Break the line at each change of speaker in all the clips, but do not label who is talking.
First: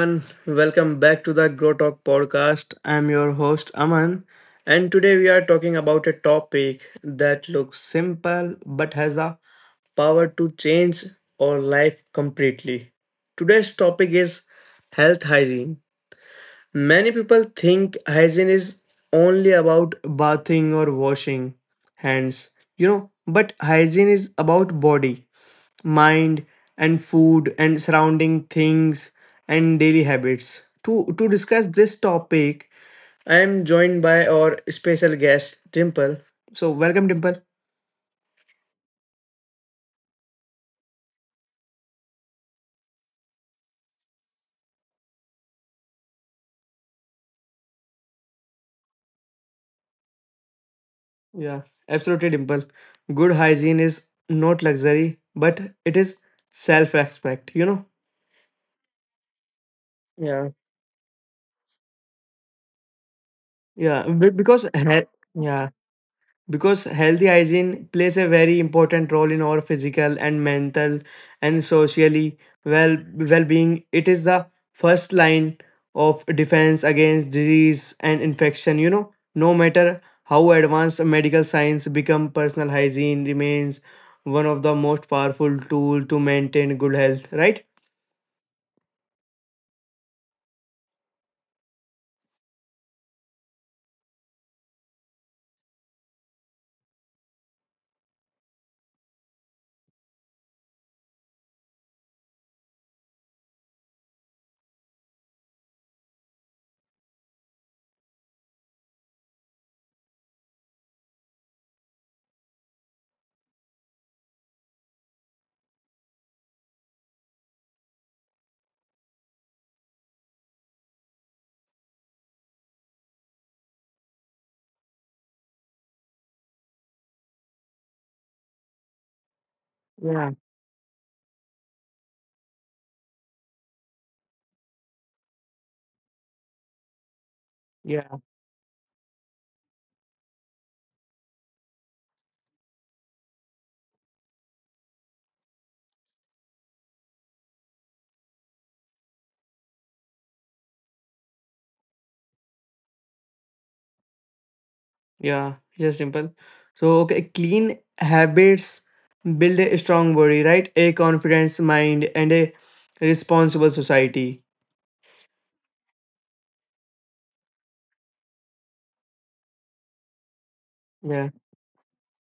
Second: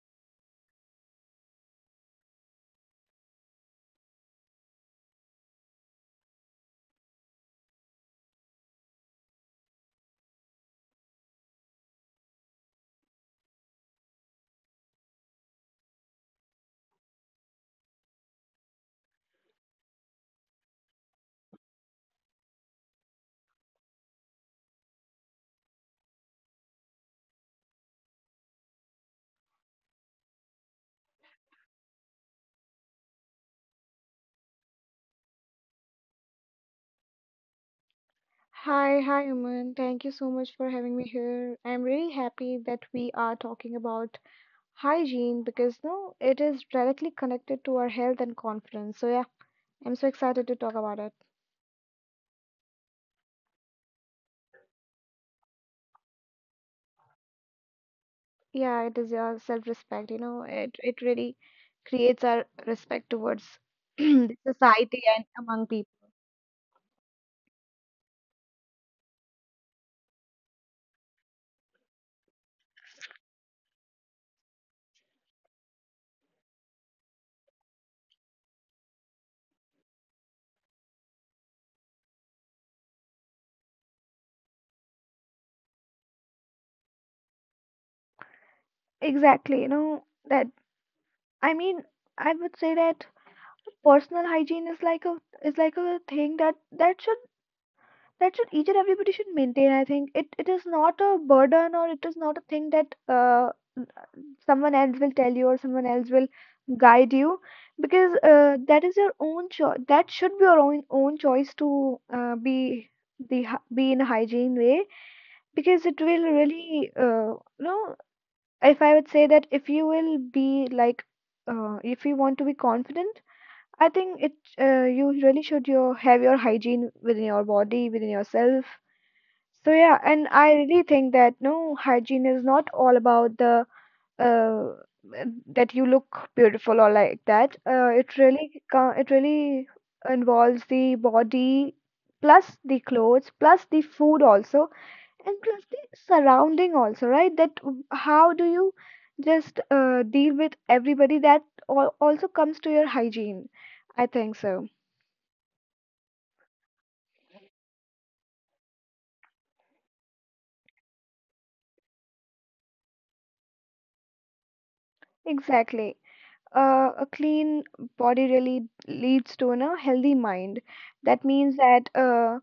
everyone. Welcome back to the Grow Talk podcast. I'm your host, Aman, and today we are talking about a topic that looks simple but has a power to change our life completely. Today's topic is health hygiene. Many people think hygiene is only about bathing or washing hands, but hygiene is about body mind and food and surrounding things and daily habits. To discuss this topic, I am joined by our special guest Dimple. So welcome Dimple.
Hi, hi, Aman. Thank you so much for having me here. I'm really happy that we are talking about hygiene because, no, it is directly connected to our health and confidence. So yeah, I'm so excited to talk about it.
Yeah, absolutely Dimple. Good hygiene is not luxury, but it is self-respect, you know?
Yeah, it is your self-respect,
Yeah.
it really creates our respect towards
Yeah, be-
the
because
society
he-
and among
yeah,
people.
because healthy hygiene plays a very important role in our physical and mental and socially well well-being. It is the first line of defense against disease and infection, you know. No matter how advanced medical science become, personal hygiene remains one of the most powerful tool to maintain good health, right?
Exactly, that, I mean, I would say that personal hygiene is like a thing that that should each and everybody should maintain. I think it is not a burden, or it is not a thing that someone else will tell you or someone else will guide you, because that is your own choice. That should be your own choice to be be in a hygiene way, because it will really you know if I would say that if you will be, like, if you want to be confident, I think it, you really should your have your hygiene within your body, within yourself. So yeah, and
Yeah.
I really think that, no, hygiene is not all about the uh, that you look beautiful or like that.
Yeah.
It really involves the body plus the clothes plus the food also, and plus the surrounding also, right? How do you just deal with everybody, that also comes to your hygiene? I think so.
Yeah, just simple. So, okay, clean habits build a strong body, right? A confidence mind and a responsible society.
Exactly. A clean body really leads to a healthy mind. That
Yeah.
means that,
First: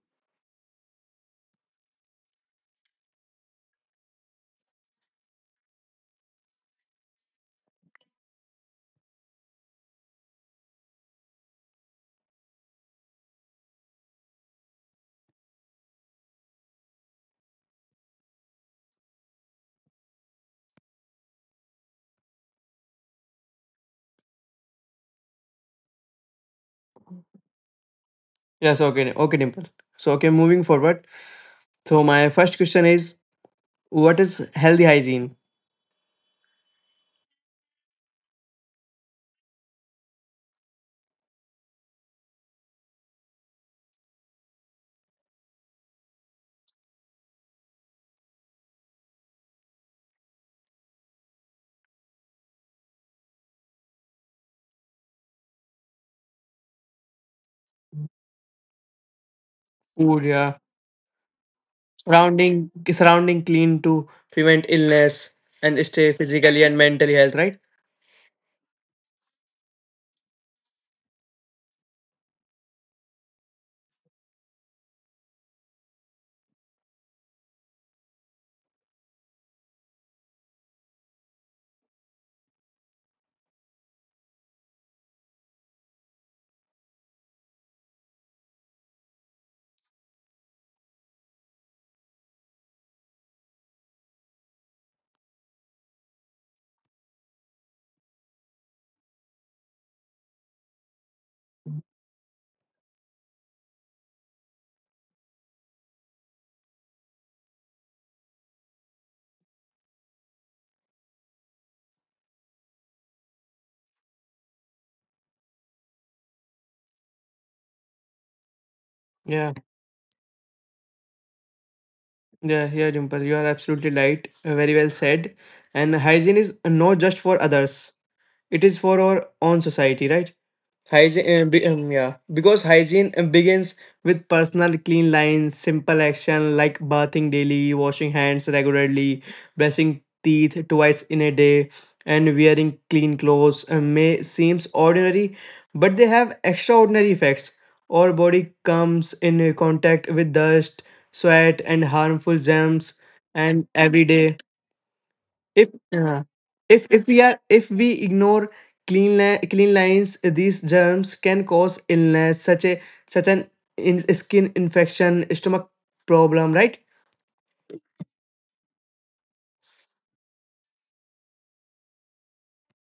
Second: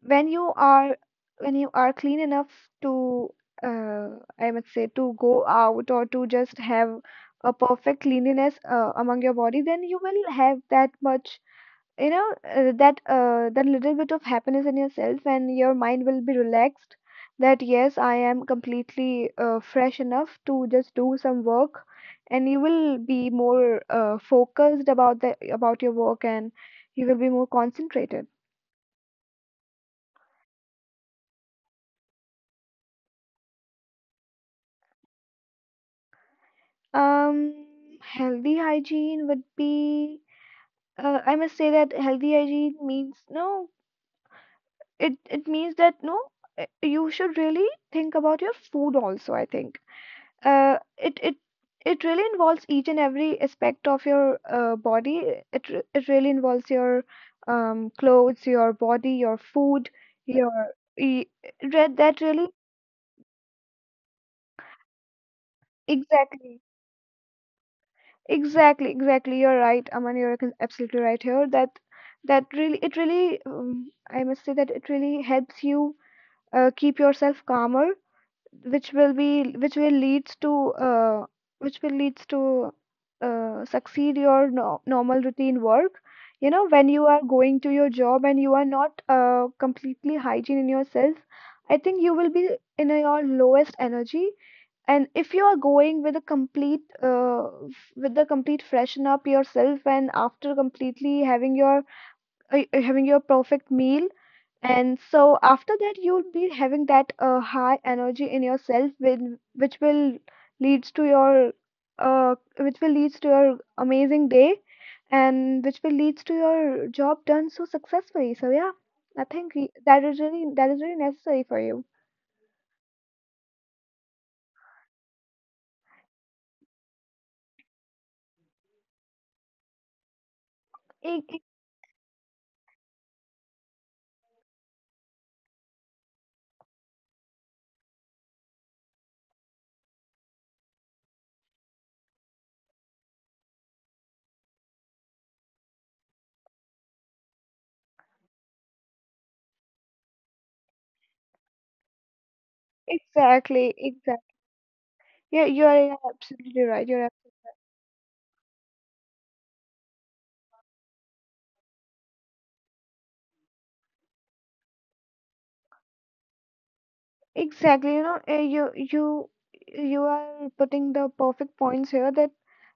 when you are when you are clean enough to, uh, I must say, to go out or to just have a perfect cleanliness among your body. Then you will have that much, that little bit of happiness in yourself, and your mind will be relaxed, that, yes, I am completely fresh enough to just do some work, and you will be more focused about the about your work, and you will be more concentrated.
Yes, okay. Okay, Dimple. So, okay, moving forward. So, my first question is, what is healthy hygiene?
um Healthy hygiene would be, I must say that healthy hygiene means, no, it means that, no, you should really think about your food also, I think. It it it really involves each and every aspect of your body. It really involves your clothes, your body, your food,
Food, yeah.
your e- re- that really
Surrounding, surrounding clean to prevent illness and stay physically
exactly,
and mentally health, right?
exactly, exactly. You're right, Aman. Absolutely right here, that really, it really, I must say that it really helps you keep yourself calmer, which will be, which will leads to succeed your no normal routine work. You know, when you are going to your job and you are not completely hygiene in yourself, I think you will be your lowest energy. And if you are going with a complete, with the complete freshen up yourself, and after completely having your having your perfect meal, and so after that, you'll be having that high energy in yourself, which will leads to your, amazing day, and which will leads to your job done so successfully. So yeah, I
Yeah,
think that is really necessary for you.
yeah, yeah, Dimple. You are absolutely right. Very well said. And hygiene is not just for others. It is for our own society, right?
E-
hygiene
e-
be, yeah because hygiene begins with personal clean lines. Simple action like bathing daily, washing hands regularly, brushing teeth twice in a day, and wearing clean clothes may seems ordinary, but they have extraordinary effects. Our body comes in contact with dust, sweat and harmful germs and
Exactly,
every day,
exactly. Yeah,
if
you are, yeah,
uh,
absolutely
if
right.
if
You're
we are, if we ignore clean lines, these germs can cause illness such a, such an, skin infection, stomach problem, right?
Exactly, you are putting the perfect points here, that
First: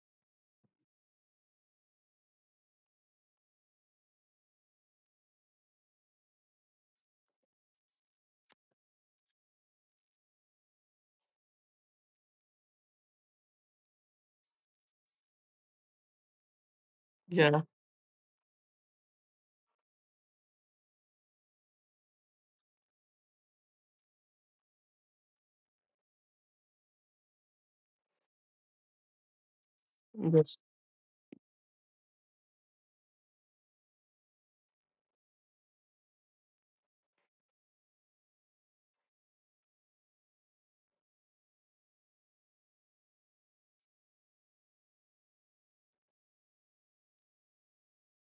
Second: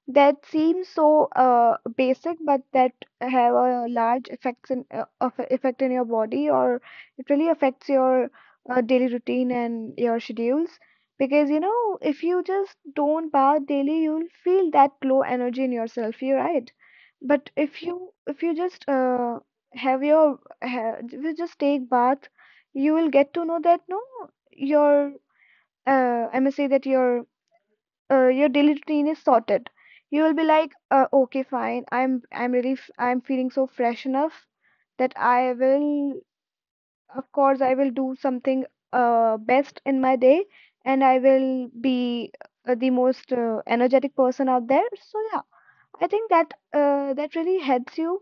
seem so basic, but that have a large effects effect in your body, or it really affects your daily routine and your schedules. Because, you know, if you just don't bath daily, you'll feel that low energy in yourself. You're right, but
Yeah.
if you just have your ha if you just take bath, you will get to know that, no, your, I must say that your, your daily routine is sorted. You will be
Yes,
like, okay, fine. I'm feeling so fresh enough, that I will, of course, I will do something best in my day, and I will be the most energetic person out there. So yeah, I think that, that really helps you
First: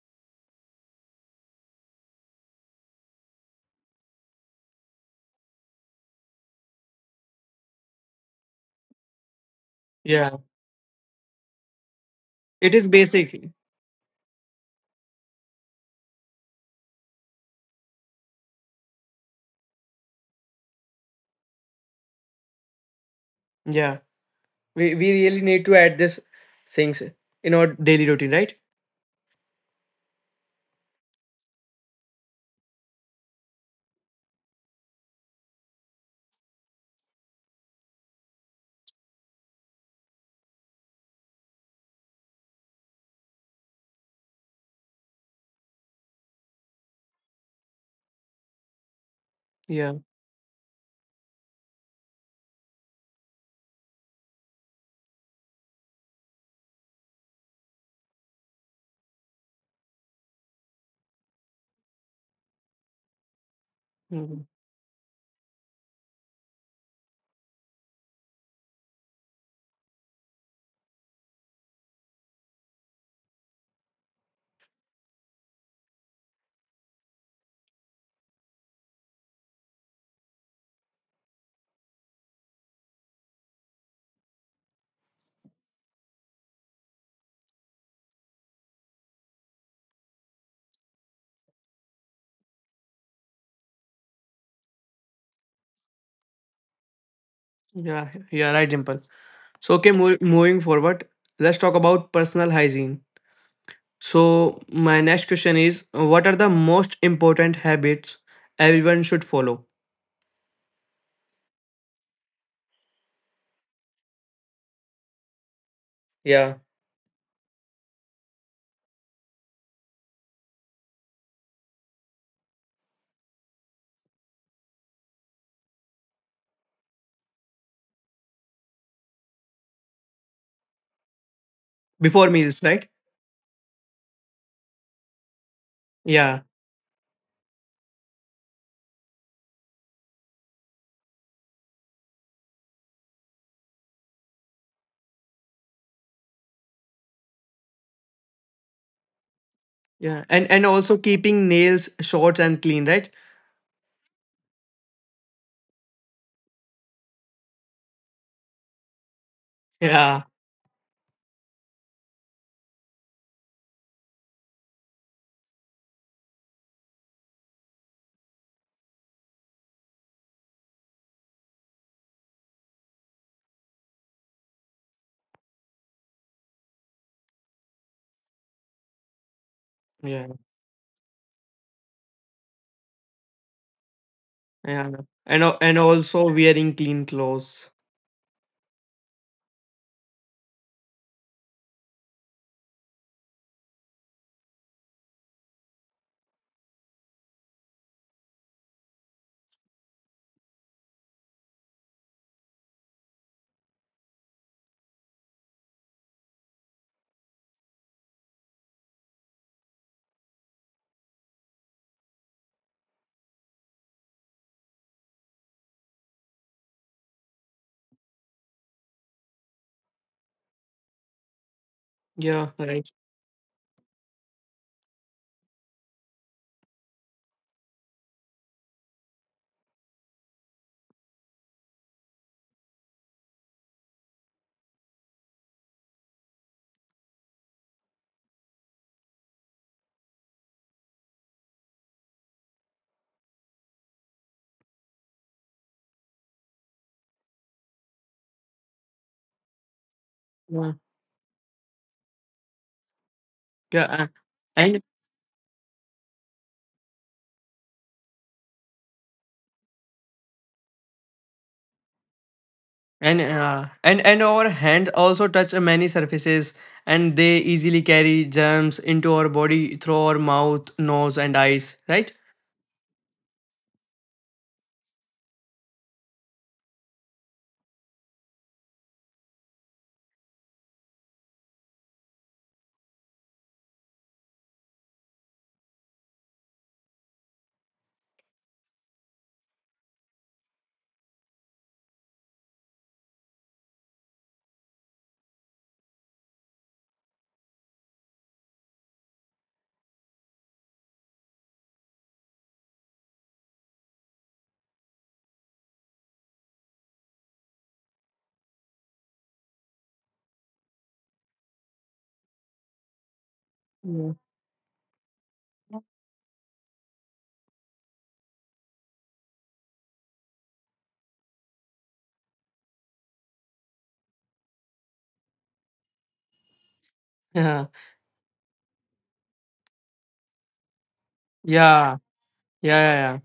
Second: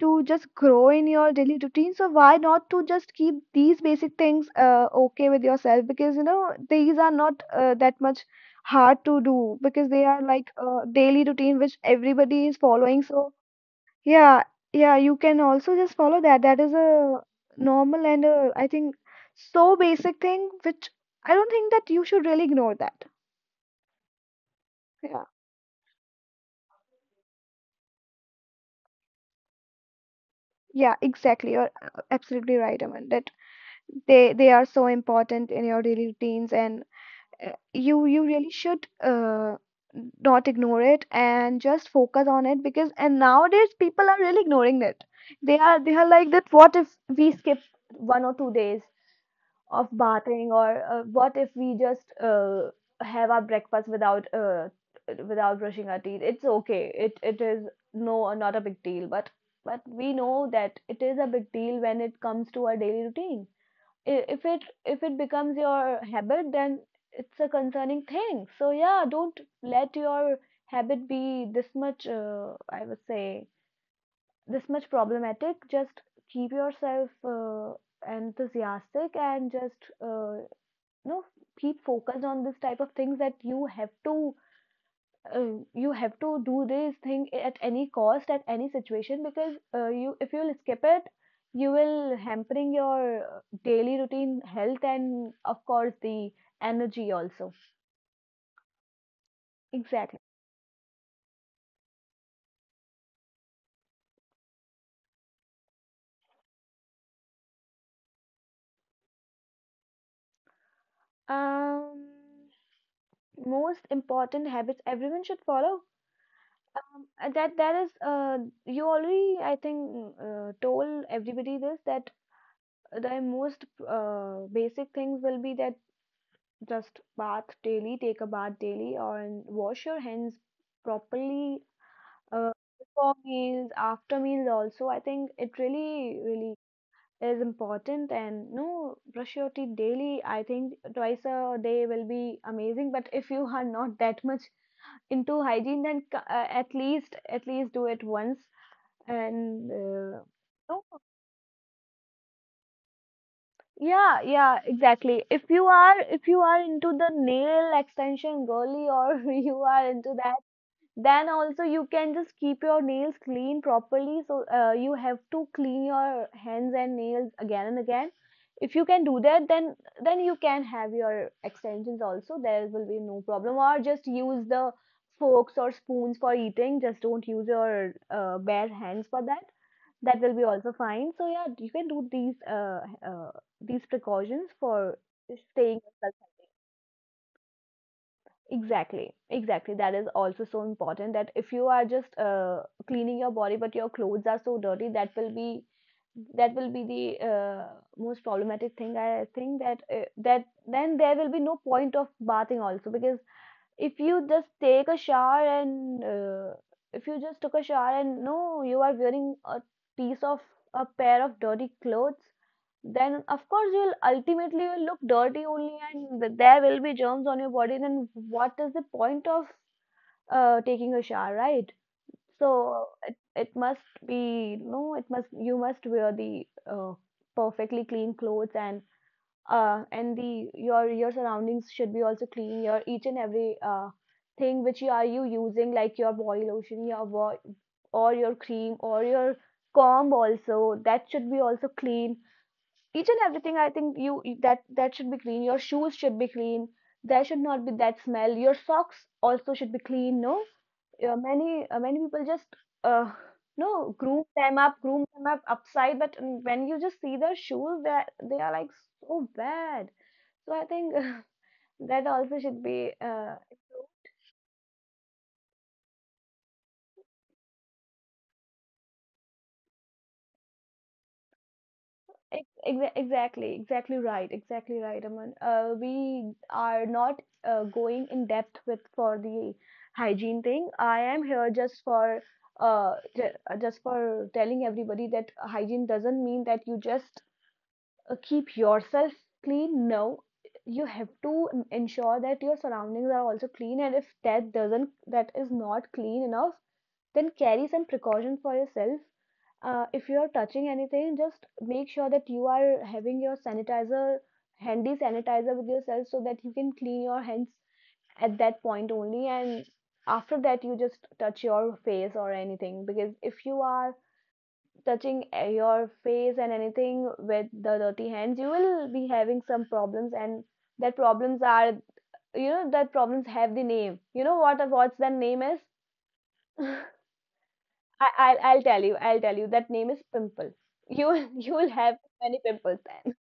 to just grow in your daily routine. So why not to just keep these basic things okay with yourself? Because, these are not that much hard to do, because they are
yeah,
like a daily routine which everybody is
it is
following. So
basic.
yeah, yeah, you can also just follow that. That is a normal, and a, I think, so basic thing, which I don't think that you should really ignore that.
Yeah, we
Yeah,
really need to add this things in our daily routine, right?
yeah, exactly, you're, absolutely right, Aman, that they are so important in your daily routines, and you really should not ignore it and just focus on it. Because, and, nowadays people are really ignoring it. They are like that, what if we skip 1 or 2 days of
Yeah.
bathing, or, what if we just have our breakfast without without brushing our teeth? It's okay, it is, no, not a big deal. But we know that it is a big deal when it comes to our daily routine. i- if
Mhm.
it if it becomes your habit, then it's a concerning thing. So yeah, don't let your habit be this much, I would say, this dramatic. Just keep yourself, uh, and just you know keep this type of things that you have to, you have to, is any cost at any situation. Because, you if you'll skip it, you hampering your daily routine health, and of course the energy also.
Yeah, yeah, right, Dimple. So okay,
Exactly.
moving forward, let's talk about personal hygiene. So, my next question is, what are the most important habits everyone should follow?
um Most important habits everyone should follow.
Yeah.
That is, you already, I think, told everybody this, that the most basic things will be that just bath daily, take a bath daily, or and wash your hands properly,
Before
uh,
meals, right?
before meals, after meals also, I think, it really
Yeah.
really is important. And, no, brush your teeth daily. I think twice a day will be amazing, but if you are not that much into hygiene, then, at least, do it once. And,
Yeah. And
no,
also keeping nails short and clean, right?
yeah, yeah, exactly. If you are into the nail extension girly, or you are into,
Yeah.
then also you can just keep your nails clean properly. So, you have to clean your hands and nails again and again. If you can do that, then you can have your extensions also. There will be no problem. Or just use the forks or spoons for eating. Just don't use your bare hands for that. That
Yeah.
will be also fine. So yeah, you can do uh, these precautions
Yeah.
for
And
staying.
also wearing clean clothes.
Exactly, exactly. That is also so important, that if you are just cleaning your body, but your clothes are so dirty, that will be the most problematic thing. I think that that then there will be no point of bathing also, because if you just take a shower, and, if you just took a shower, and, no, you are wearing a piece of a pair of dirty clothes, then of course you'll ultimately will look dirty only, and there will be germs on your body. Then what is the point of taking a shower, right?
Yeah.
So,
Right.
it must be, no, it must, you must wear the uh, perfectly clean clothes. And, the your surroundings should be also clean. Your each and every thing which you using, like your body lotion, or your cream, or your comb also, that should be also clean. Each and everything, I think, you that that should be clean. Your shoes should be clean, there should not be that smell, your socks also should be clean, no,
Yeah.
many, many people just, no,
Yeah.
groom them up
And
groom them up upside, but when you just see their shoes, they are like so bad. So I think that also should be.
and
uh,
uh, and and our hand also touch many surfaces and they easily carry germs into our body through our mouth, nose and eyes, right?
Exactly, exactly right, exactly right, Aman. We are not going in depth with for the hygiene thing. I am here just for telling everybody that hygiene doesn't mean that you just keep yourself clean. No, you have to ensure that your surroundings are also clean, and if that doesn't, that is not clean enough, then carry some precaution for yourself. If you are touching anything, just make sure that you are having your handy sanitizer with yourself, so that you can clean your hands at that point only. And after that, you just touch your face or anything because if you are
Yeah.
touching your face and anything with the dirty hands, you will be having some problems, and that problems are, you know, that problems have the name. You know what's that name is?
Yeah.
I'll tell you. I'll tell you. That name is pimple. You will
Yeah,
have many pimples
yeah,
then.
yeah,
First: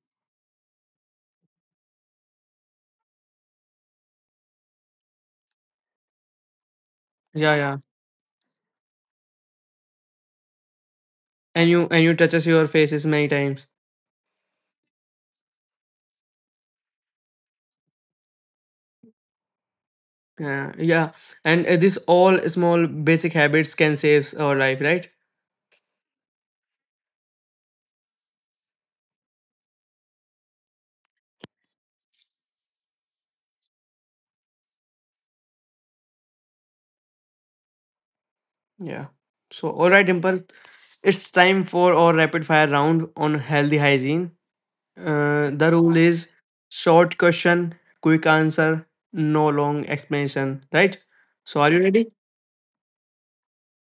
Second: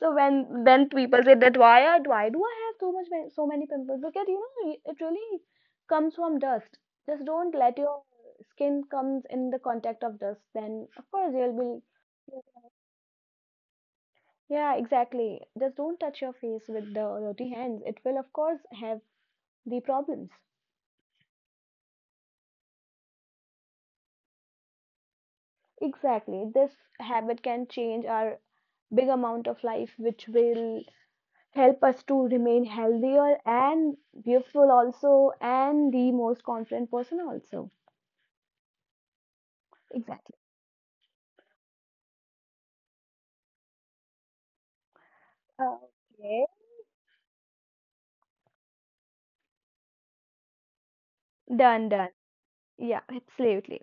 So when then people say that why do I have so much so many pimples? Because it really comes from dust. Just
yeah,
don't
yeah,
let
yeah.
your skin comes in the contact of dust. Then of course you'll
And you, and you
be.
touches your faces many times.
Yeah, exactly. Just don't touch your face with the dirty hands. It will of course have the problems.
Yeah, yeah. And this all small basic habits can save our life, right?
Exactly. This habit can change our big amount of life, which will help us to remain healthier and beautiful also and the most confident person also.
Yeah. So all right,
Exactly.
Dimple, it's time for our rapid fire round on healthy hygiene. The rule is
Okay.
short question, quick answer, no long explanation, right? So are you
Done,
ready?
yeah, absolutely.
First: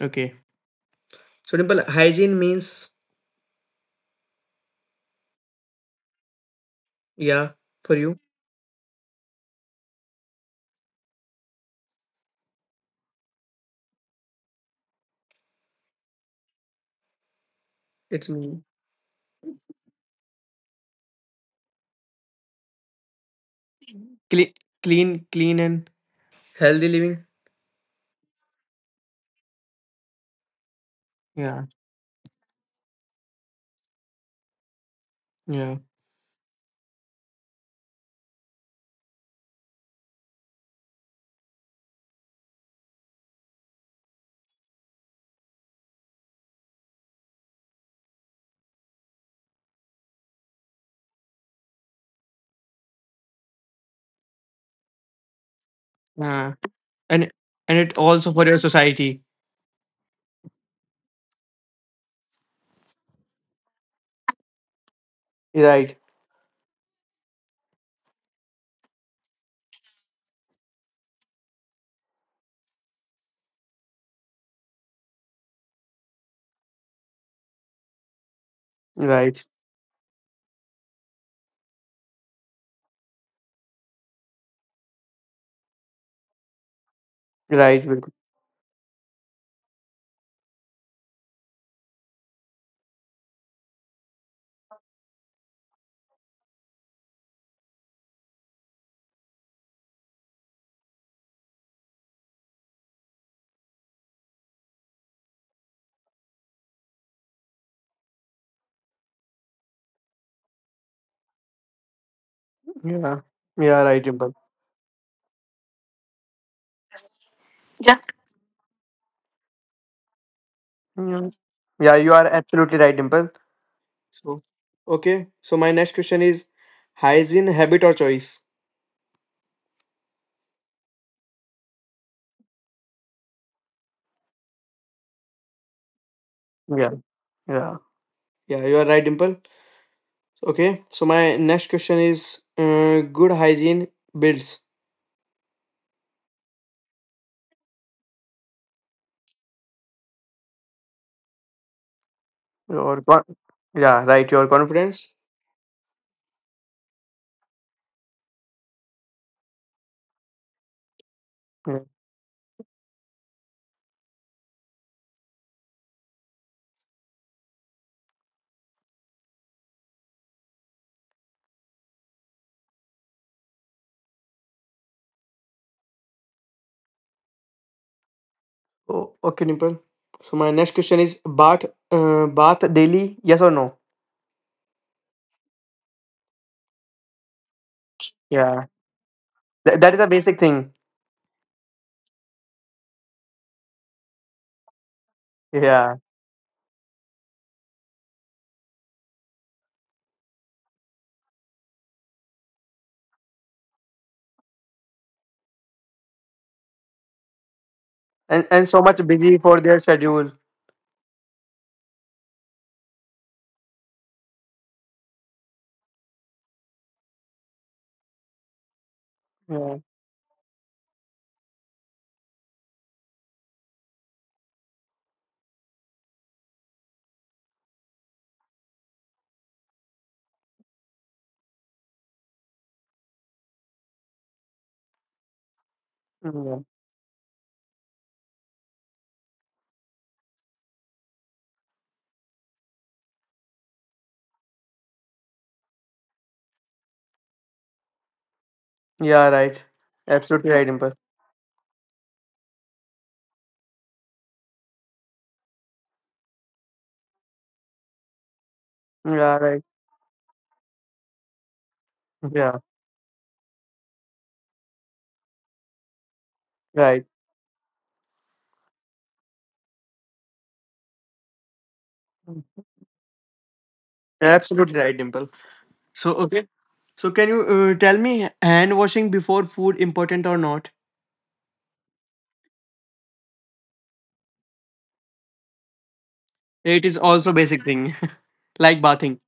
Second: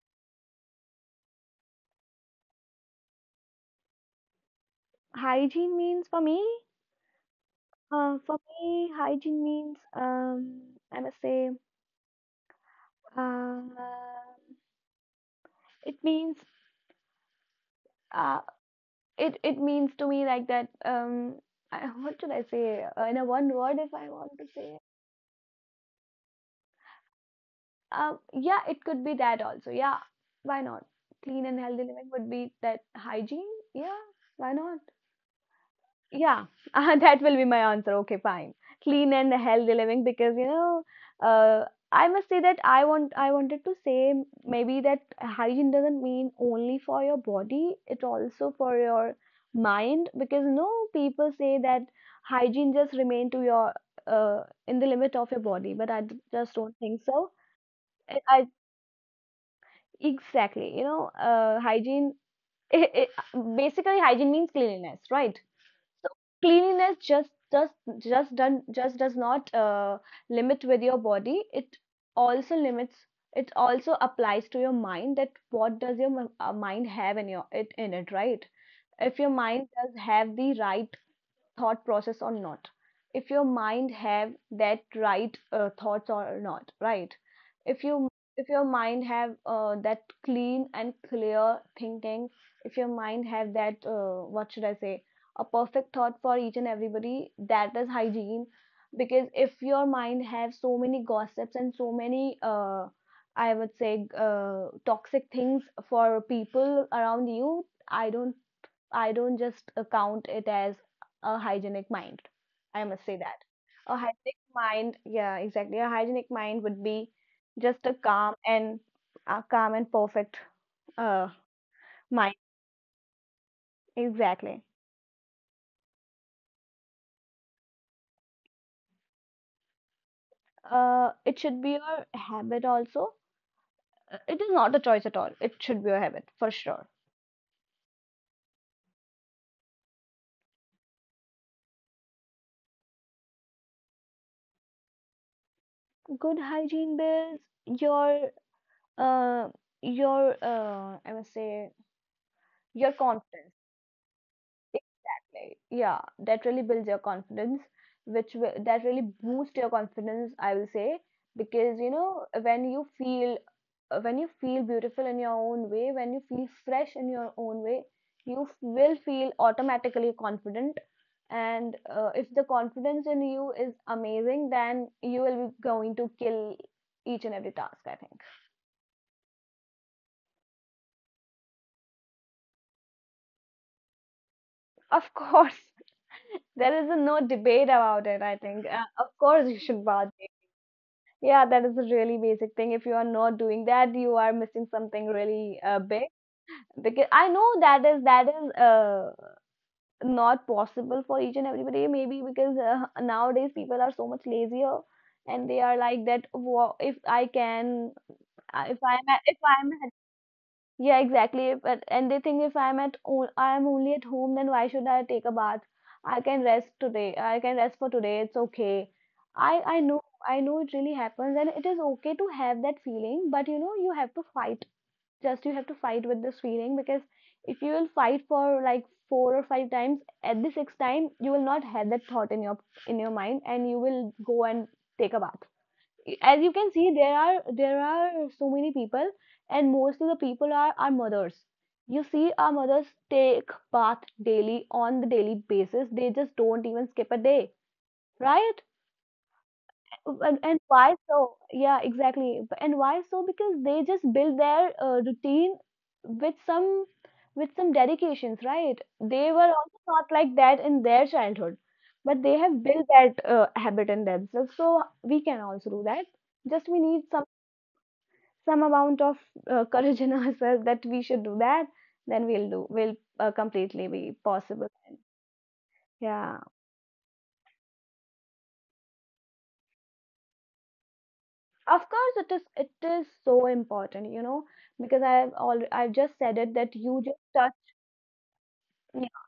Okay. So Dimple, hygiene means,
Hygiene means for me,
yeah, for you.
for me hygiene means, I must say, um it means,
It's
uh
mean
it means to me like that, what should I say, in a one word if I want to
clean,
say.
clean, clean and healthy living.
Yeah, it could be that also. Yeah, why not? Clean and
Yeah,
healthy living would be that hygiene. Yeah, why not?
yeah,
Yeah, that will be my answer. Okay, fine. Clean and healthy living, because you know, uh, I must say that I wanted to say, maybe that hygiene doesn't mean only for your body, it also for your mind, because no, people say that hygiene just remain to your uh, in the limit of your body, but
yeah,
just don't think so.
and and it also for
I
your society.
Exactly. You know, hygiene, it, it, basically hygiene means cleanliness, right?
Right,
So cleanliness just does not limit with your body. It also limits. It also applies to your mind. That what does your mind have in it, right? If your
right,
mind does have the right thought process or not, if your mind have that right, thoughts or not, right? if
right.
you
Dimple.
if your mind have, that clean and clear thinking, if your mind have that, what should I say, a perfect thought for each and everybody, that is hygiene. Because if your mind have so many gossips and so many, I would say, toxic things for people around you, i don't I don't just count it as a hygienic mind. I must say
Yeah,
that.
yeah,
A
right, Dimple.
hygienic mind, yeah, exactly. A hygienic mind would be just a
Yeah.
calm and perfect, uh,
Yeah, yeah, you are
mind.
absolutely right, Dimple. So,
Exactly.
okay. So my next question is, hygiene habit or choice.
It should be a habit also. It is not a choice at all. It should be a habit for sure.
Yeah, yeah, yeah. You are right, Dimple. Okay. So my next question is, good hygiene builds
Good hygiene builds your, uh your, I must say, your
your
confidence.
yeah, right, your confidence.
Yeah, that really builds your confidence, which will, that really boosts your confidence, I will say, because you know, when you feel beautiful in your own way, when you feel fresh in your own way, will feel automatically confident, and if the confidence in you is amazing, then you will be going to kill each and every task, I think.
Oh, okay, Dimple. So my next question is bath, bath daily, yes or no?
Of course. There is no debate about it, I think.
Yeah.
Of course you
Th-
should
that is a
bath.
basic thing.
Yeah, that is a really basic thing. If you are not doing that, you are missing something really,
Yeah,
big. Because I know that is, not possible for each and everybody. Maybe because, nowadays people are so much lazier, and they are like that. If I can,
and
if
so
I
much
am,
busy for their schedule.
yeah, exactly. But and they think, if I'm I'm only at home, then why should I take a bath? I can rest today. I can rest for today. It's okay. I
Yeah,
I know I know it really happens, and it is okay to have that feeling. But you know you have to fight. Just you have to fight with this feeling, because if you will fight for like four or five times, at the sixth time you will not have that thought in your mind, and you will go and take a bath. As you
yeah,
can see, there are so many people, and mostly the people are our mothers. You see, our mothers take bath daily, on the daily basis, they just don't even skip a day, right?
yeah right.
and,
Absolutely
and
right, Dimple.
why so? Yeah, exactly, and why so? Because they just build their, routine with some, dedications, right? They
Yeah,
were
right.
also not like that in their childhood, but they
Yeah,
have built that, habit in themselves, so we can also do that. Just we need
right.
some, amount of, courage in ourselves, that we should do that, then we'll do will, completely be possible.
Absolutely right, Dimple. So
Yeah,
okay, so can you tell me hand washing before food important or not?
of course it is. It is so important, you know, because I've just said it, that
It is
you just
also
touch.
basic thing like
Yeah,
bathing,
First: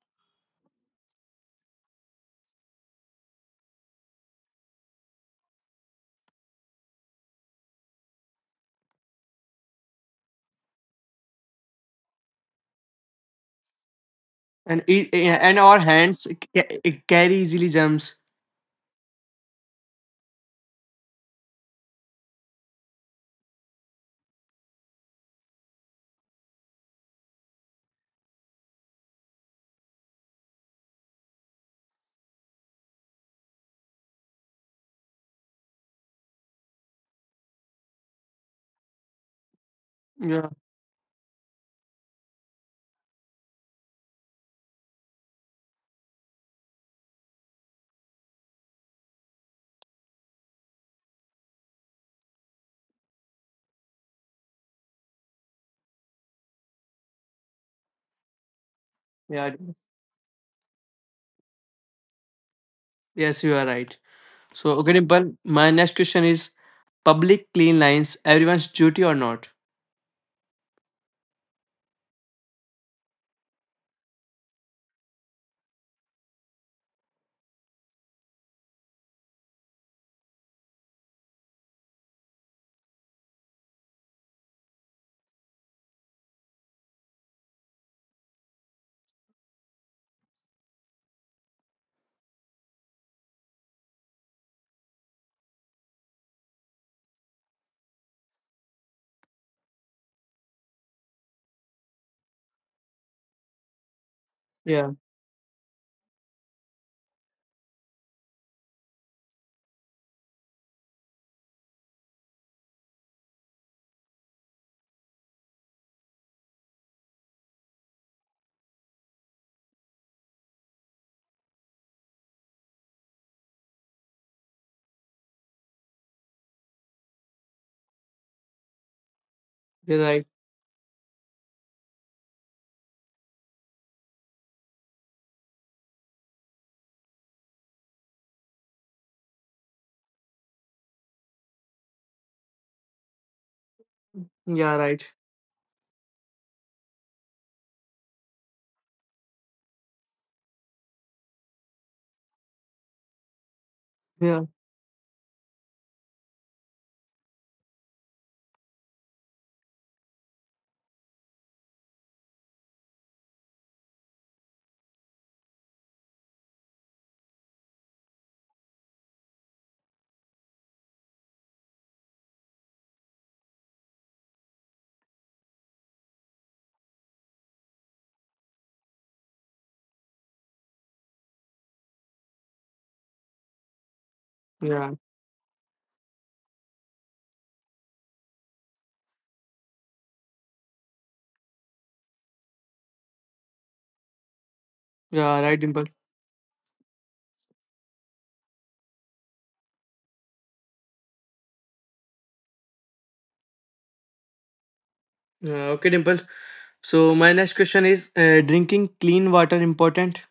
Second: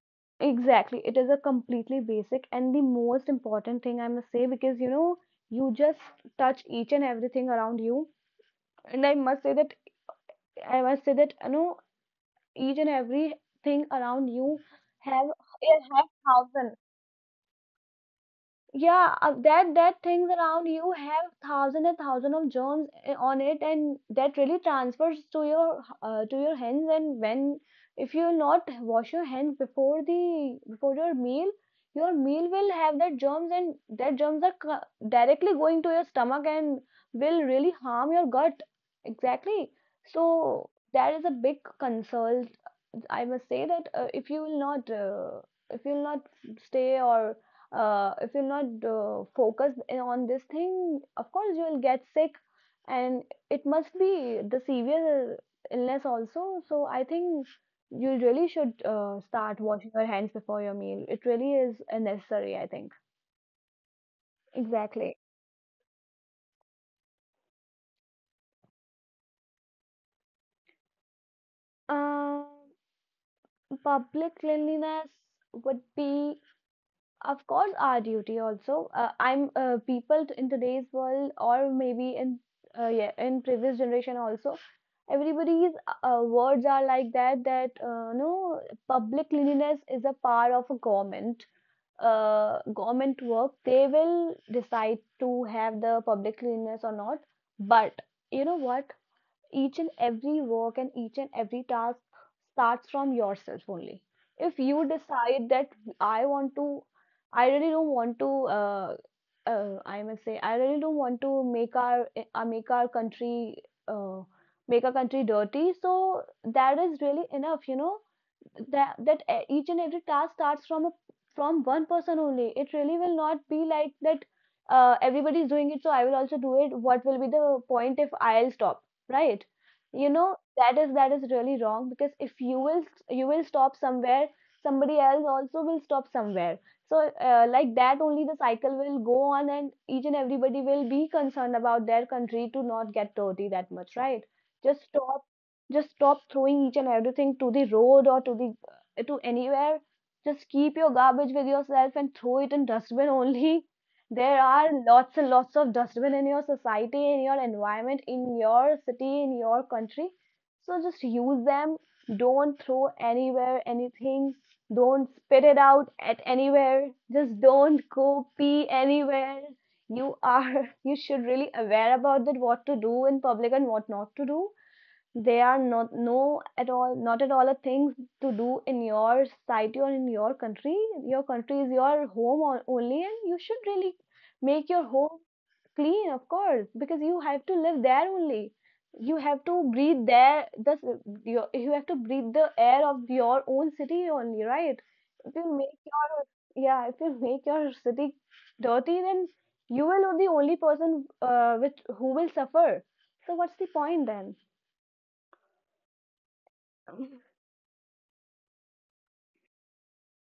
exactly. It is a completely basic and the most important thing, I must say, because you know, you just touch each and everything around you, and I must say that, you know, each and everything around you
and
have
and our
it have
hands
thousands.
carry easily germs.
Yeah, that things around you have thousand and thousand of germs, on it, and that really transfers to your, to your hands, and when, if you not wash your hands before your meal, your meal will have that germs, and that germs are directly going to your stomach and will really harm your gut. Exactly. So
Yeah,
that is a big concern. I must say that, if you will not, if you will not stay, or if you will not focus on this thing, of course you will get sick, and it must be the severe illness also. So I think you really should,
yeah.
start washing your hands before your meal. It really is, necessary, I think.
Yes, you are right. So, okay,
Exactly.
Dimple, my next question is public clean lines everyone's duty or not?
Um, Public cleanliness would be of course our duty also. In today's world, or maybe in, yeah, in previous generation also, everybody's, words are like that, no, public cleanliness is a part of a government, work, they will decide to have the public cleanliness or not. But you know what, each and every work and each and every task starts from yourself only. If you
Yeah,
decide that, i want to i really don't want to uh, I must say, I really don't want to uh, make our country uh, make our country dirty. So that is really enough, you know, that, each and every task starts from one person only. It really will not be like that, everybody is doing it, so I will also do it, what will be the point if I'll stop, right?
you're
You
right.
know, that is really wrong. Because if you will stop somewhere, somebody else also will stop somewhere. So, like that only the cycle will go on, and each and everybody will be concerned about their country to not get dirty that much, right?
Yeah,
just
right.
stop just stop throwing each and everything to the road, or to anywhere. Just keep your garbage with yourself and throw it in dustbin only.
Yeah,
There are lots and lots of dustbin in your society, in your environment, in your city, in your country, so just use them. Don't throw anywhere anything. Don't spit it out at anywhere. Just don't go pee anywhere. You are You should really aware about that, what to do in public and what not to do. They are not, no, at all, not at all a things to do in your society or in your country. Your country is your home only, and you should really make your
yeah,
home clean, of course, because you have to live there only. You have to breathe there, thus, you have to breathe the air of your own city only, right? if
yeah,
you
right, Dimple.
make your yeah if you make your city dirty, then you will be the only person, which who will suffer. So what's the point then?
Yeah, okay, Dimple. So, my next question is, drinking clean water important?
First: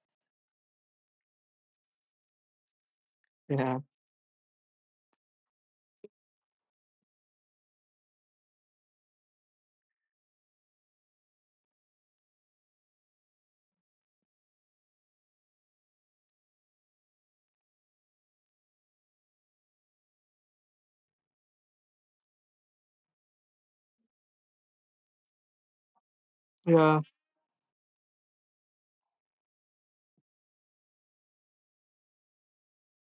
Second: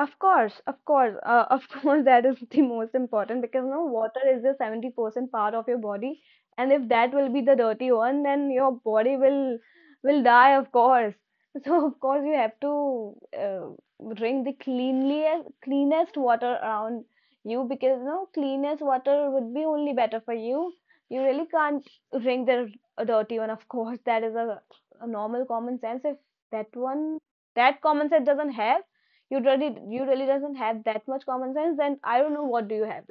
Of course, of course, of course, that is the most important, because
Yeah.
no, water is the 70% part of your body, and if that will be the dirty one, then your body will die, of course. So of course you have to, uh, drink the cleanliest cleanest water around you, because no, cleanest water would be only better for you. You really can't drink the, dirty one, of course. That is a, normal common sense. If that
Yeah.
one, that common sense doesn't have, you really doesn't have that much common sense, then I don't know what do you have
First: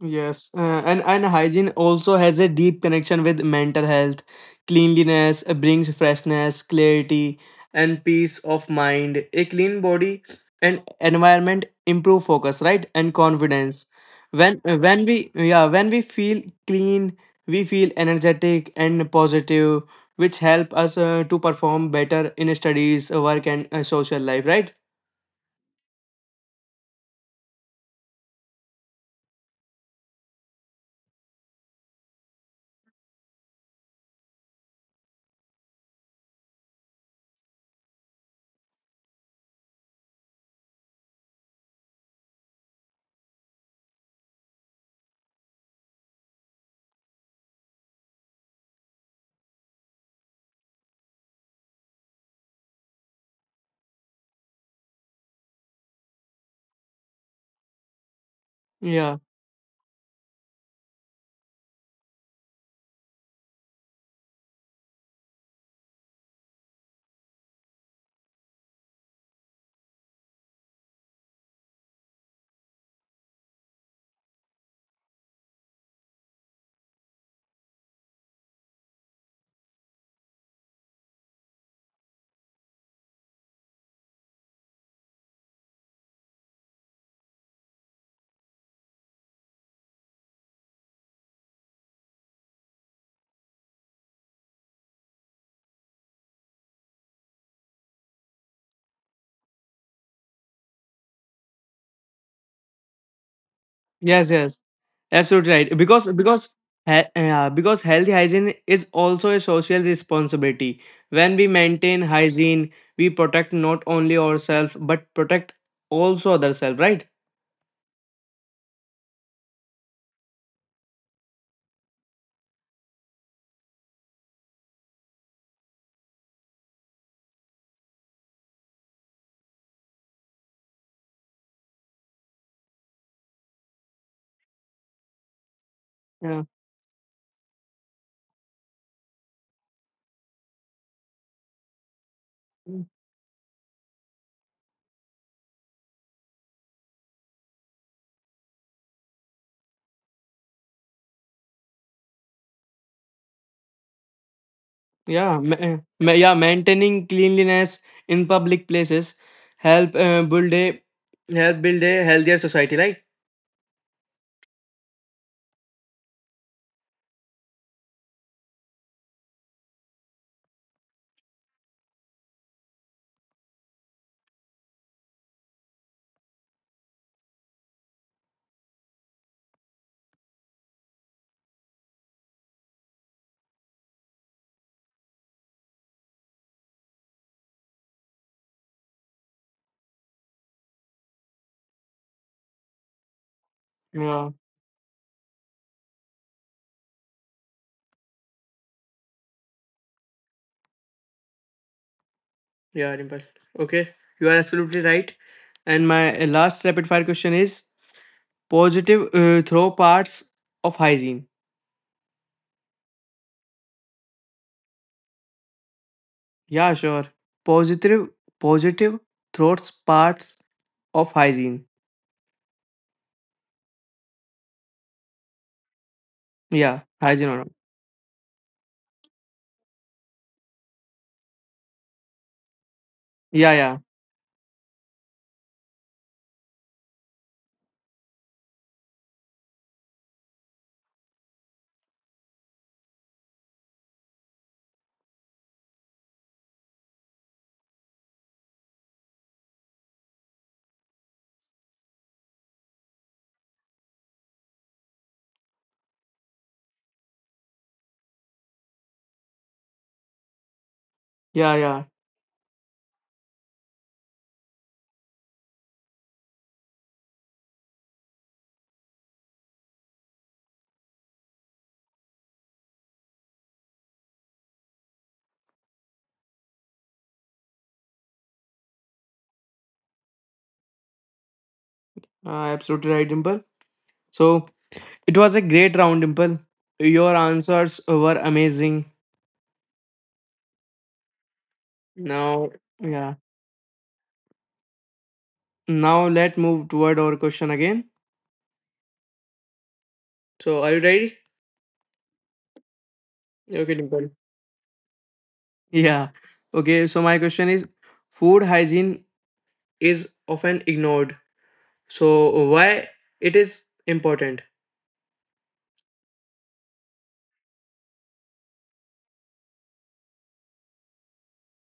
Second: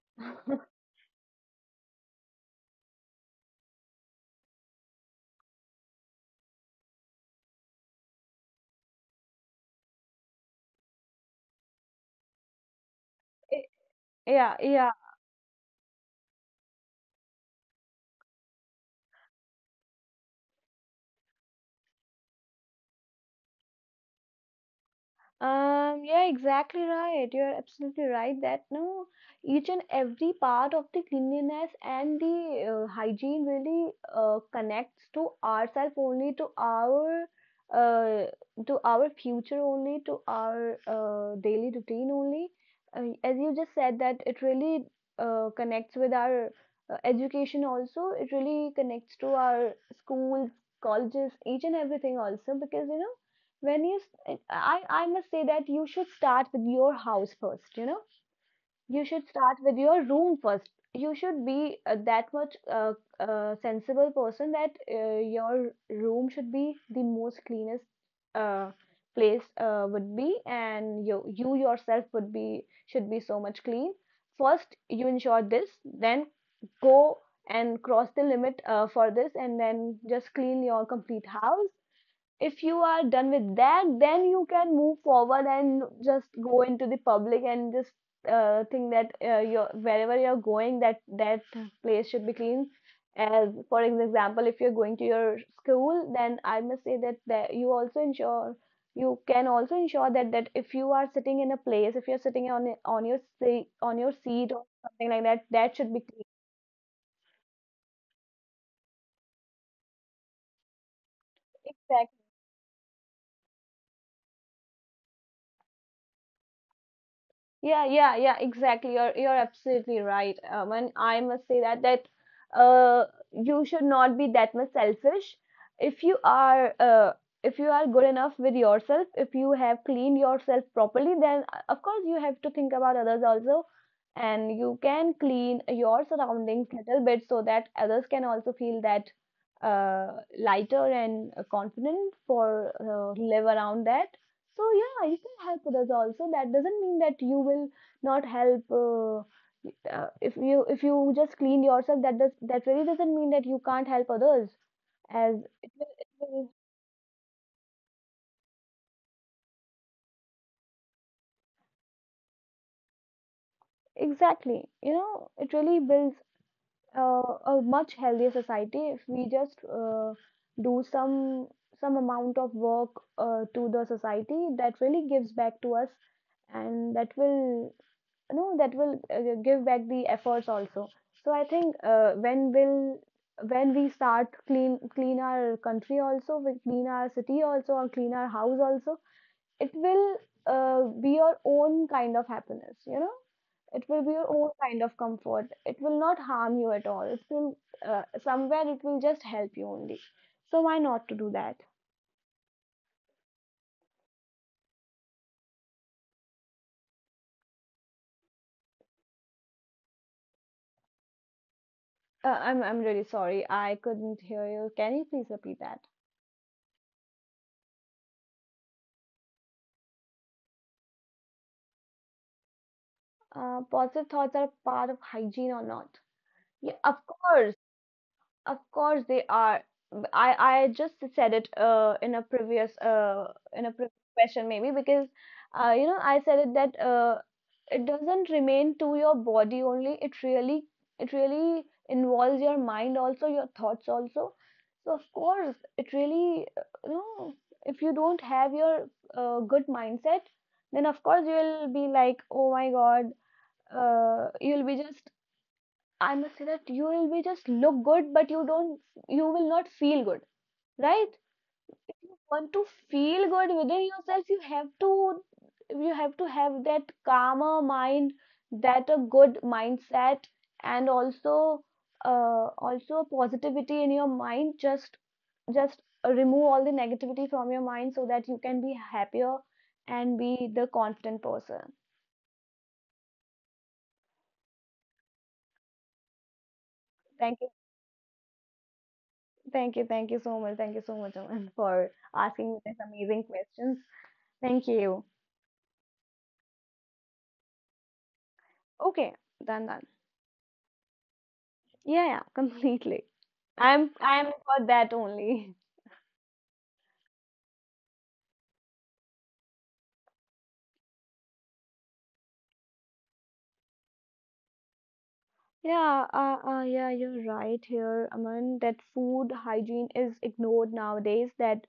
Yes, and hygiene also has a deep connection with mental health. Cleanliness brings freshness, clarity, and peace of mind. A clean body and environment improve focus, right, and
Eh,
confidence.
yeah,
When uh,
yeah.
when we yeah when we feel clean, we feel energetic and positive, which help us to perform better in studies, work, and social life, right?
Yeah, exactly right. You're absolutely right that no, each and every part of the cleanliness and the hygiene really connects to ourselves only, uh, to our future only, to our daily routine only. As you just said that it really connects with our education also. It really connects to our schools, colleges, each and everything also because you know when I must say that you should start with your house first, you know, you
Yeah.
should start with your room first. You should be that much sensible person that your room should be the most cleanest uh, place would be, and you yourself would be, should be, so much clean. First you ensure this, then go and cross the limit for this, and then just clean your complete house. If you are done with that, then you can move forward and just go into the public and just think that you're, wherever you're going, that that place should be clean. As for example, if you're going to your school, then I must say that, that you also ensure, you can also ensure that, that if you are sitting in a place, if you're sitting on your seat, on your
Yes,
seat
yes,
or something like that,
absolutely
that
right.
should be
Because healthy hygiene is also a social responsibility. When we maintain
clean.
hygiene, we protect not only ourselves but protect also other self, right?
Yeah, yeah, yeah, exactly. You're absolutely right. And I must say that, that uh, you should not be that much selfish. If you are uh, if you are good enough with yourself, if you have cleaned yourself properly, then of course you have to think about others also, and you can clean your
Yeah,
surroundings little bit so that others can also feel that uh, lighter and confident for live around that. So yeah, you can help others also. That doesn't mean that you will not help. If you just clean yourself, that does, that really doesn't mean that you can't help others.
yeah,
As it will,
Maintaining cleanliness in public places help uh, build a help build a healthier society, right?
exactly, you know, it really builds a much healthier society if we just do some amount of work to the society that really gives back to us, and that will, no, that will give back the efforts also. So I think when will, when we start clean, clean our country also, we clean our city also, or clean our house also, it will be your own kind of happiness, you know. It will be
Yeah,
your own kind of comfort. It will not harm you at all. It will somewhere, it will just help you only. So why not to do that?
yeah, Dimple. Okay, you are absolutely right. And my last rapid fire question is positive throw parts of hygiene.
I'm really sorry, I couldn't hear you. Can you please repeat that?
Yeah, sure. Positive, positive throats parts of hygiene.
Positive thoughts are part of hygiene or not? Yeah,
Yeah, hygiene or not.
of course they are. I just said it
Yeah,
in a
yeah,
previous question maybe because you know I said it that it doesn't remain to your body only. It really involves your mind also, your thoughts also. So of course it really you know, if you don't have your good mindset, then of course you'll be like, oh my God, you'll be just, I must say that you will be just look good, but you don't, you will not feel good, right?
yeah, yeah.
Want to feel good within yourself, you have to have that calmer mind, that a good mindset, and also, also positivity in your mind. Just remove all the negativity from your mind so that you can be happier and be the confident person.
Absolutely right, Dimple. So it was a great round, Dimple. Your
Thank you,
answers were amazing.
thank you, thank you so much, thank you so much, Aman, for asking
Now,
me these
yeah.
amazing questions. Thank you.
Now let move toward our question again.
Okay, done that.
So are you ready?
Yeah, yeah, completely.
Okay,
I'm
Dimple.
I'm for that only.
Yeah. Okay. So my question is, food hygiene is often ignored. So why it is important?
Yeah, yeah, you're right here, Aman, that food hygiene is ignored nowadays, that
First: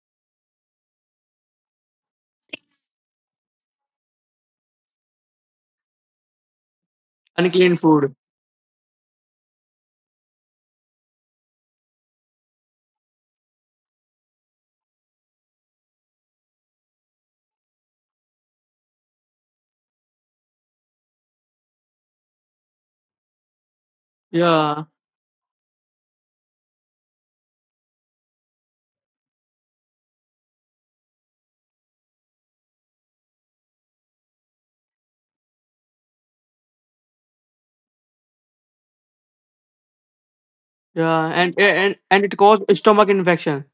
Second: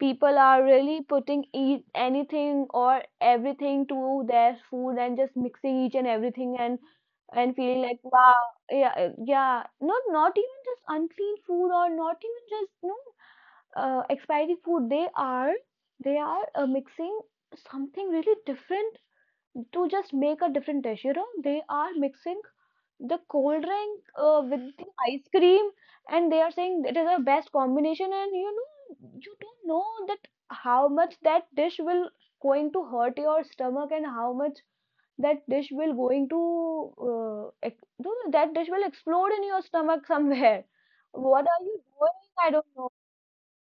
people are really putting eat anything or everything to their food and just mixing each and everything, and
Unclean
feeling like,
food.
wow, yeah, yeah, not even just unclean food, or not even just no. Expiry food, they are, they are mixing something really different to just make a different dish. You know, they are mixing the cold drink with the
Yeah,
ice cream, and they are saying it is the best combination. And you know, you don't know that how much that dish will going to hurt your stomach, and how much that dish will going to you know, that dish will explode in your stomach somewhere.
yeah,
What are you
and
doing,
it
I
cause
don't know.
stomach infection.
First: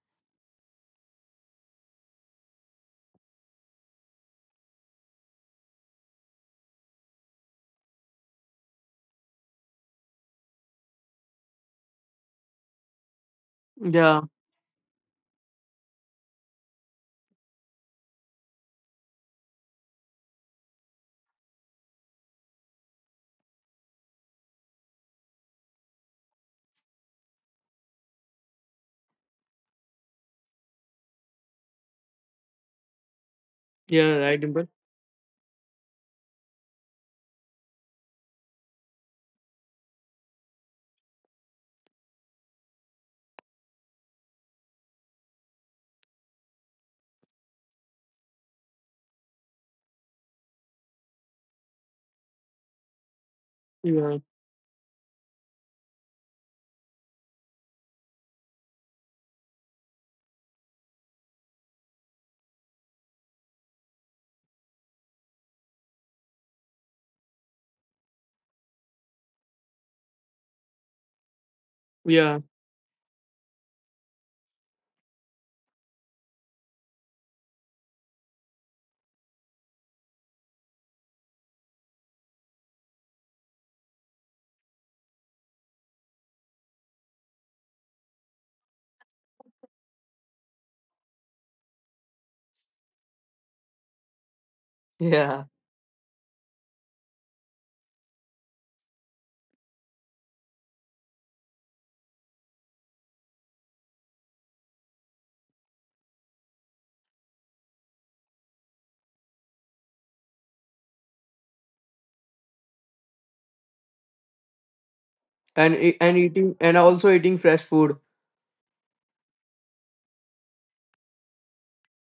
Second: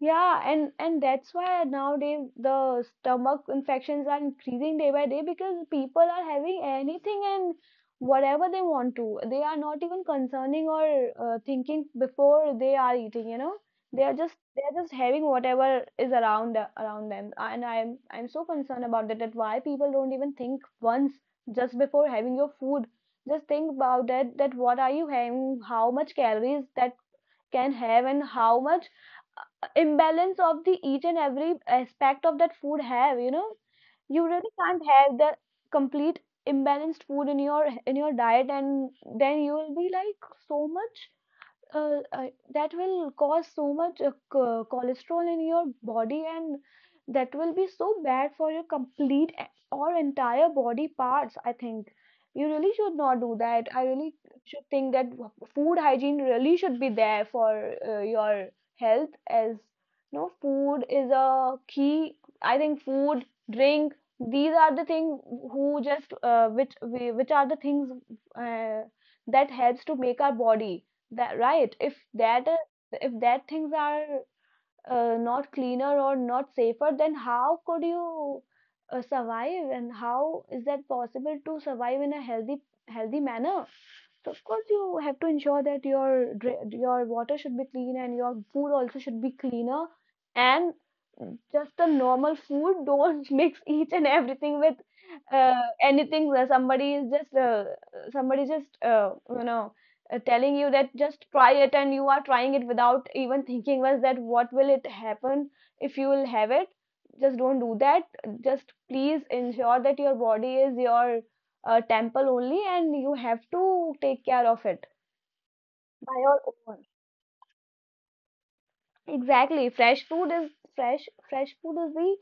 Yeah, and that's why nowadays the stomach infections are increasing day by day, because people are having anything and whatever they want to. They are not even concerning or thinking before they are eating, you know. They are
Yeah,
just they are just having whatever is around around them. And I'm so concerned about that, that why people don't even think once just before having your food. Just think about that, that what are you having, how much calories that can have, and how much imbalance of the each and every aspect of that food have, you know.
yeah,
You
right,
really
Dimple.
can't have the complete imbalanced food in your diet, and then you will be like so much uh, uh, that will cause so much cholesterol in your body, and that will be so bad for your or entire body parts, I think. You really should not do that. I really
Yeah,
should think that food hygiene really should be there for your health, as no, food is a key. I think food, drink, these are the things who just which are the things uh, that helps to make our body that right. If
yeah,
that is, if that things are not cleaner or not safer, then how could you survive? And how is that possible to survive in a healthy manner? So of course you have to ensure that your your water should be clean, and your food also should be cleaner, and just the normal food. Don't mix each and everything with
yeah,
uh, anything, where somebody is just somebody just you know, telling you that just try it, and you are trying it without even thinking was that what will it happen if you will have it. Just don't do that. Just please ensure that your body is your temple only, and you have to take care of it.
and e-
By
and
your
eating,
own.
and also eating fresh food.
Exactly, fresh food is fresh. Fresh food is the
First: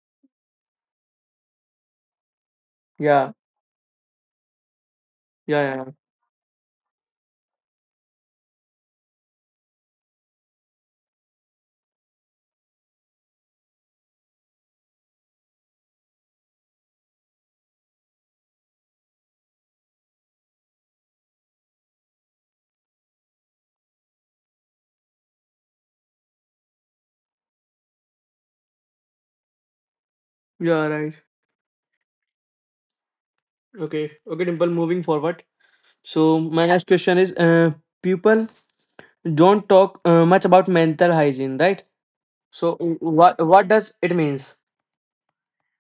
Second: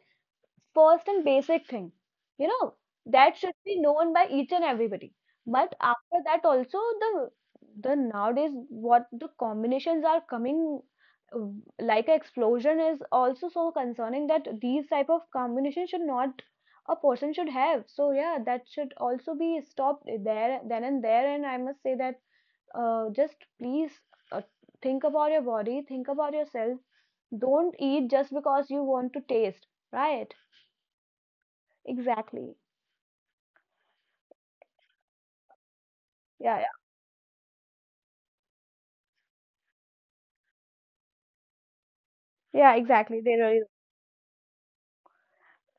first and basic thing. You know,
Yeah,
that should be known by each and everybody.
yeah,
But
yeah,
after that, also the nowadays what the combinations are coming uh, like an explosion is also so concerning, that these type of combination should not a person should have. So yeah, that should also be stopped there then and there. And I must say that just please uh, think about your body, think about yourself. Don't eat just because you want to taste, right?
yeah, right.
Exactly.
Okay, okay, Dimple. Moving forward. So
Yeah,
my
yeah,
next question is, people don't talk much about mental hygiene, right? So
yeah, exactly. They really
what does it means?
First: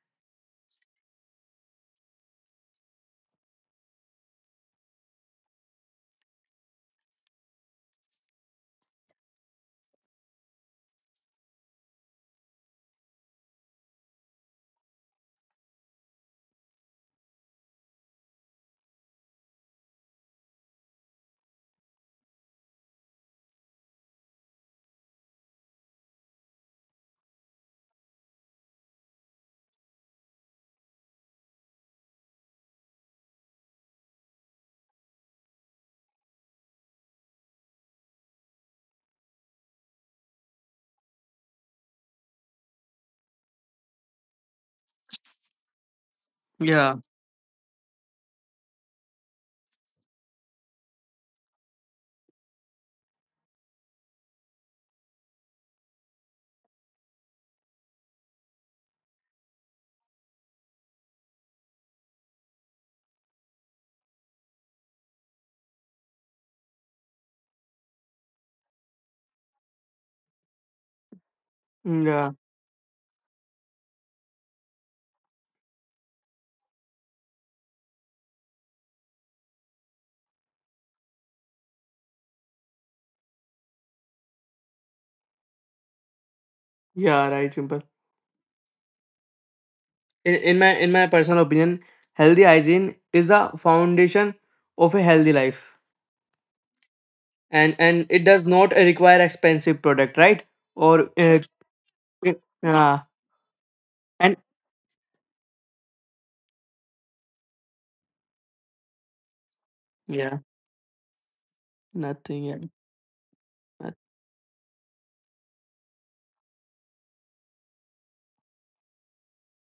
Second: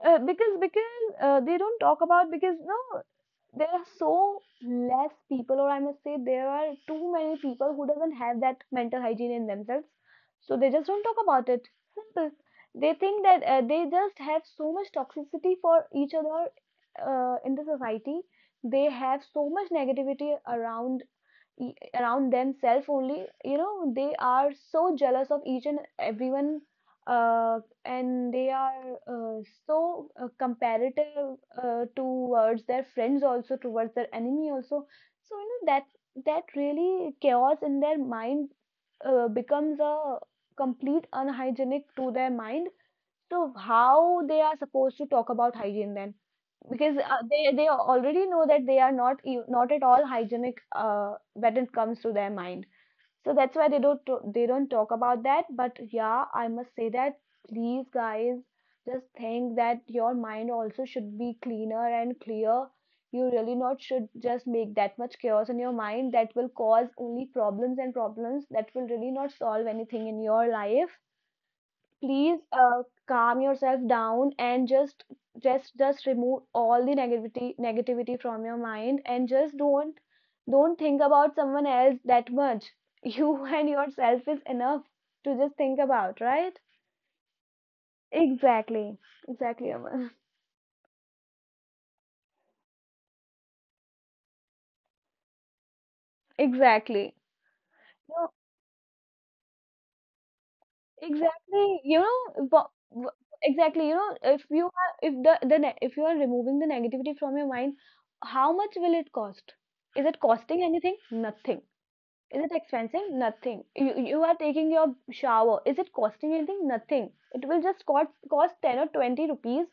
because they don't talk about because no, there are so less people, or I must say there are too many people who doesn't have that mental hygiene in themselves, so they just don't talk about it. Simple. They think that they just have so much toxicity for each other in the society. They have so much negativity around, around themselves only. You know, they are so jealous of each and everyone, uh, and they are uh, comparative towards their friends also, towards their enemy also. So you know that, that really chaos in their mind becomes a complete unhygienic to their mind. So how they are supposed to talk about hygiene then? Because
Yeah,
they already know that they are not not at all hygienic when it comes to their mind. So that's why they don't talk about that. But yeah, I must say that, please guys, just think that your mind also should be cleaner and clear. You really not should just make that much chaos in your mind, that will cause only problems and problems, that will really not solve anything in your life.
yeah,
Please calm yourself down, and just remove all the negativity from your mind, and just don't think about someone else that much. You and yourself is enough to just think about, right?
yeah, right, Dimple.
Exactly, exactly, Aman.
In my personal opinion, healthy hygiene is the foundation of a healthy life,
Exactly.
and it
No,
does not require expensive product, right? or uh,
exactly, you
it-
know, but,
uh,
exactly, you know,
and
if you are, if if you are removing the negativity from your mind, how much will it cost? Is it
yeah,
costing anything? Nothing. Is
nothing.
it
Yeah,
expensive? Nothing. You,
noth-
you are taking your shower. Is it costing anything? Nothing. It will just cost 10 or 20 rupees,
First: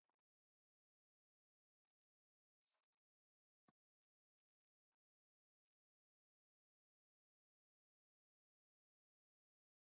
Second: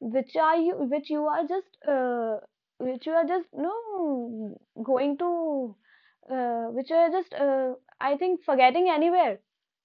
which are you, which you are just no, going to which you are just I think forgetting anywhere.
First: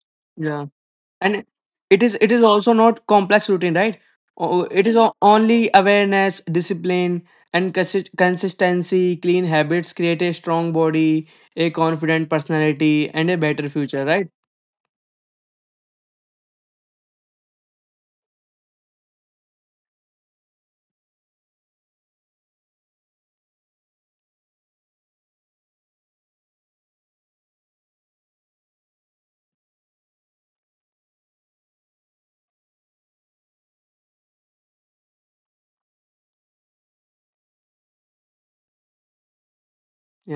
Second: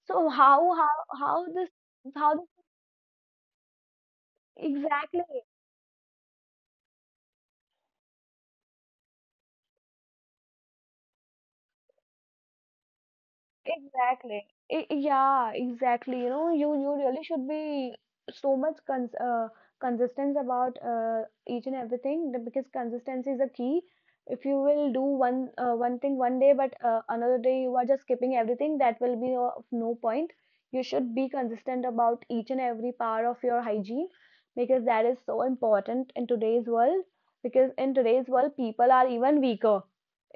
So
yeah. And
how this,
it is, it
how
is
this,
also not complex routine, right? O- it is o-
exactly.
only awareness, discipline and consistency. Clean habits create a strong body, a confident personality and a better future, right?
Exactly. Yeah, exactly. You know, you really should be so much consistent about each and everything, because consistency is a key. If you will do one one thing one day, but another day you are just skipping everything, that will be of no point. You should be consistent about each and every part of your hygiene, because that is so important in today's world. Because in today's world, people are even weaker,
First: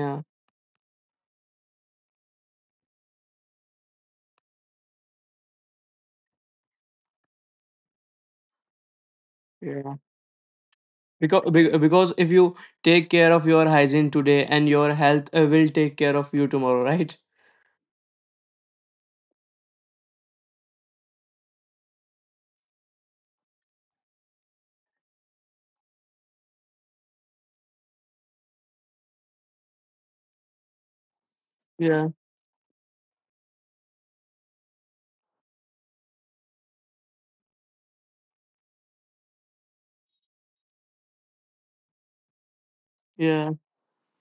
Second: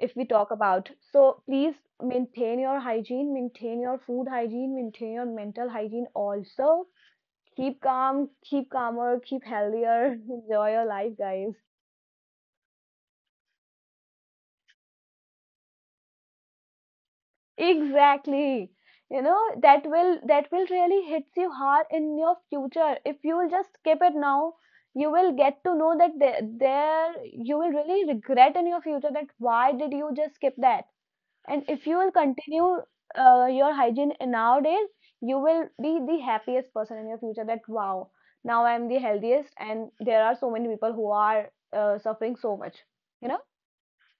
if we talk about. So please maintain your hygiene, maintain your food hygiene, maintain your mental hygiene also. Keep calm, keep calmer, keep
Yeah,
healthier, enjoy your life,
because
guys.
be- because if you take care of your hygiene today, and your health will take care of you tomorrow, right?
Exactly. You know, that will, that will really hits you hard in your future. If you will just skip it now, you will get to know that there you will really regret in your future, that why did you just skip that? And if you
Yeah.
will continue your hygiene nowadays, you will be the happiest person in your future. That, wow, now I am the healthiest, and there are so many people who are suffering so much. You know?
Yeah.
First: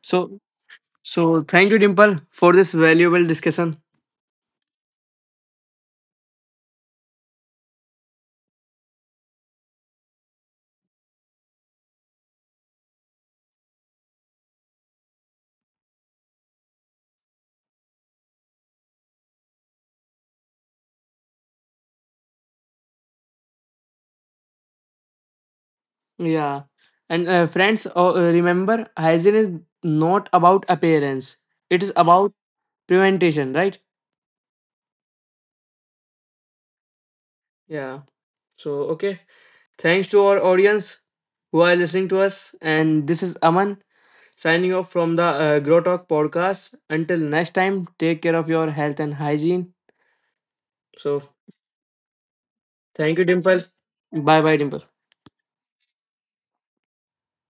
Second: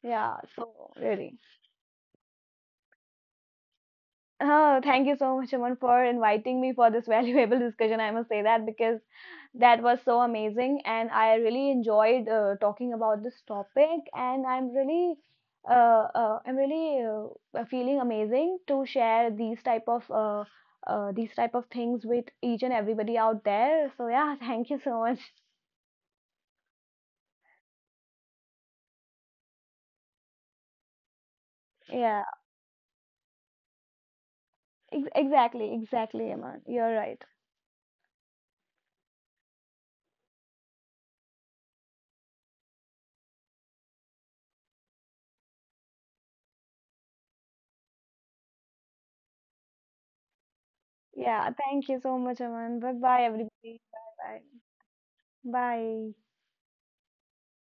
Yeah.
So
So really.
so thank you, Dimple, for this valuable discussion.
Oh, thank you so much, Aman, for inviting me for this valuable discussion. I must say that, because that was so amazing, and I really enjoyed talking about this topic. And I'm really, uh, uh, I'm really feeling amazing to share these type of things with each and everybody out there. So yeah, thank you so much.
Yeah. And friends remember, hygiene is not about appearance. It is
Yeah,
about prevention, right?
exactly, exactly, Aman. You're right.
Yeah. So okay, thanks to our audience who are listening to us. And this is Aman signing off from the Grow Talk podcast. Until next time, take care of your health and hygiene. So
Yeah, thank you so much, Aman. Bye
thank
bye,
you, Dimple.
everybody.
Bye
Bye
bye, Dimple.
bye. Bye.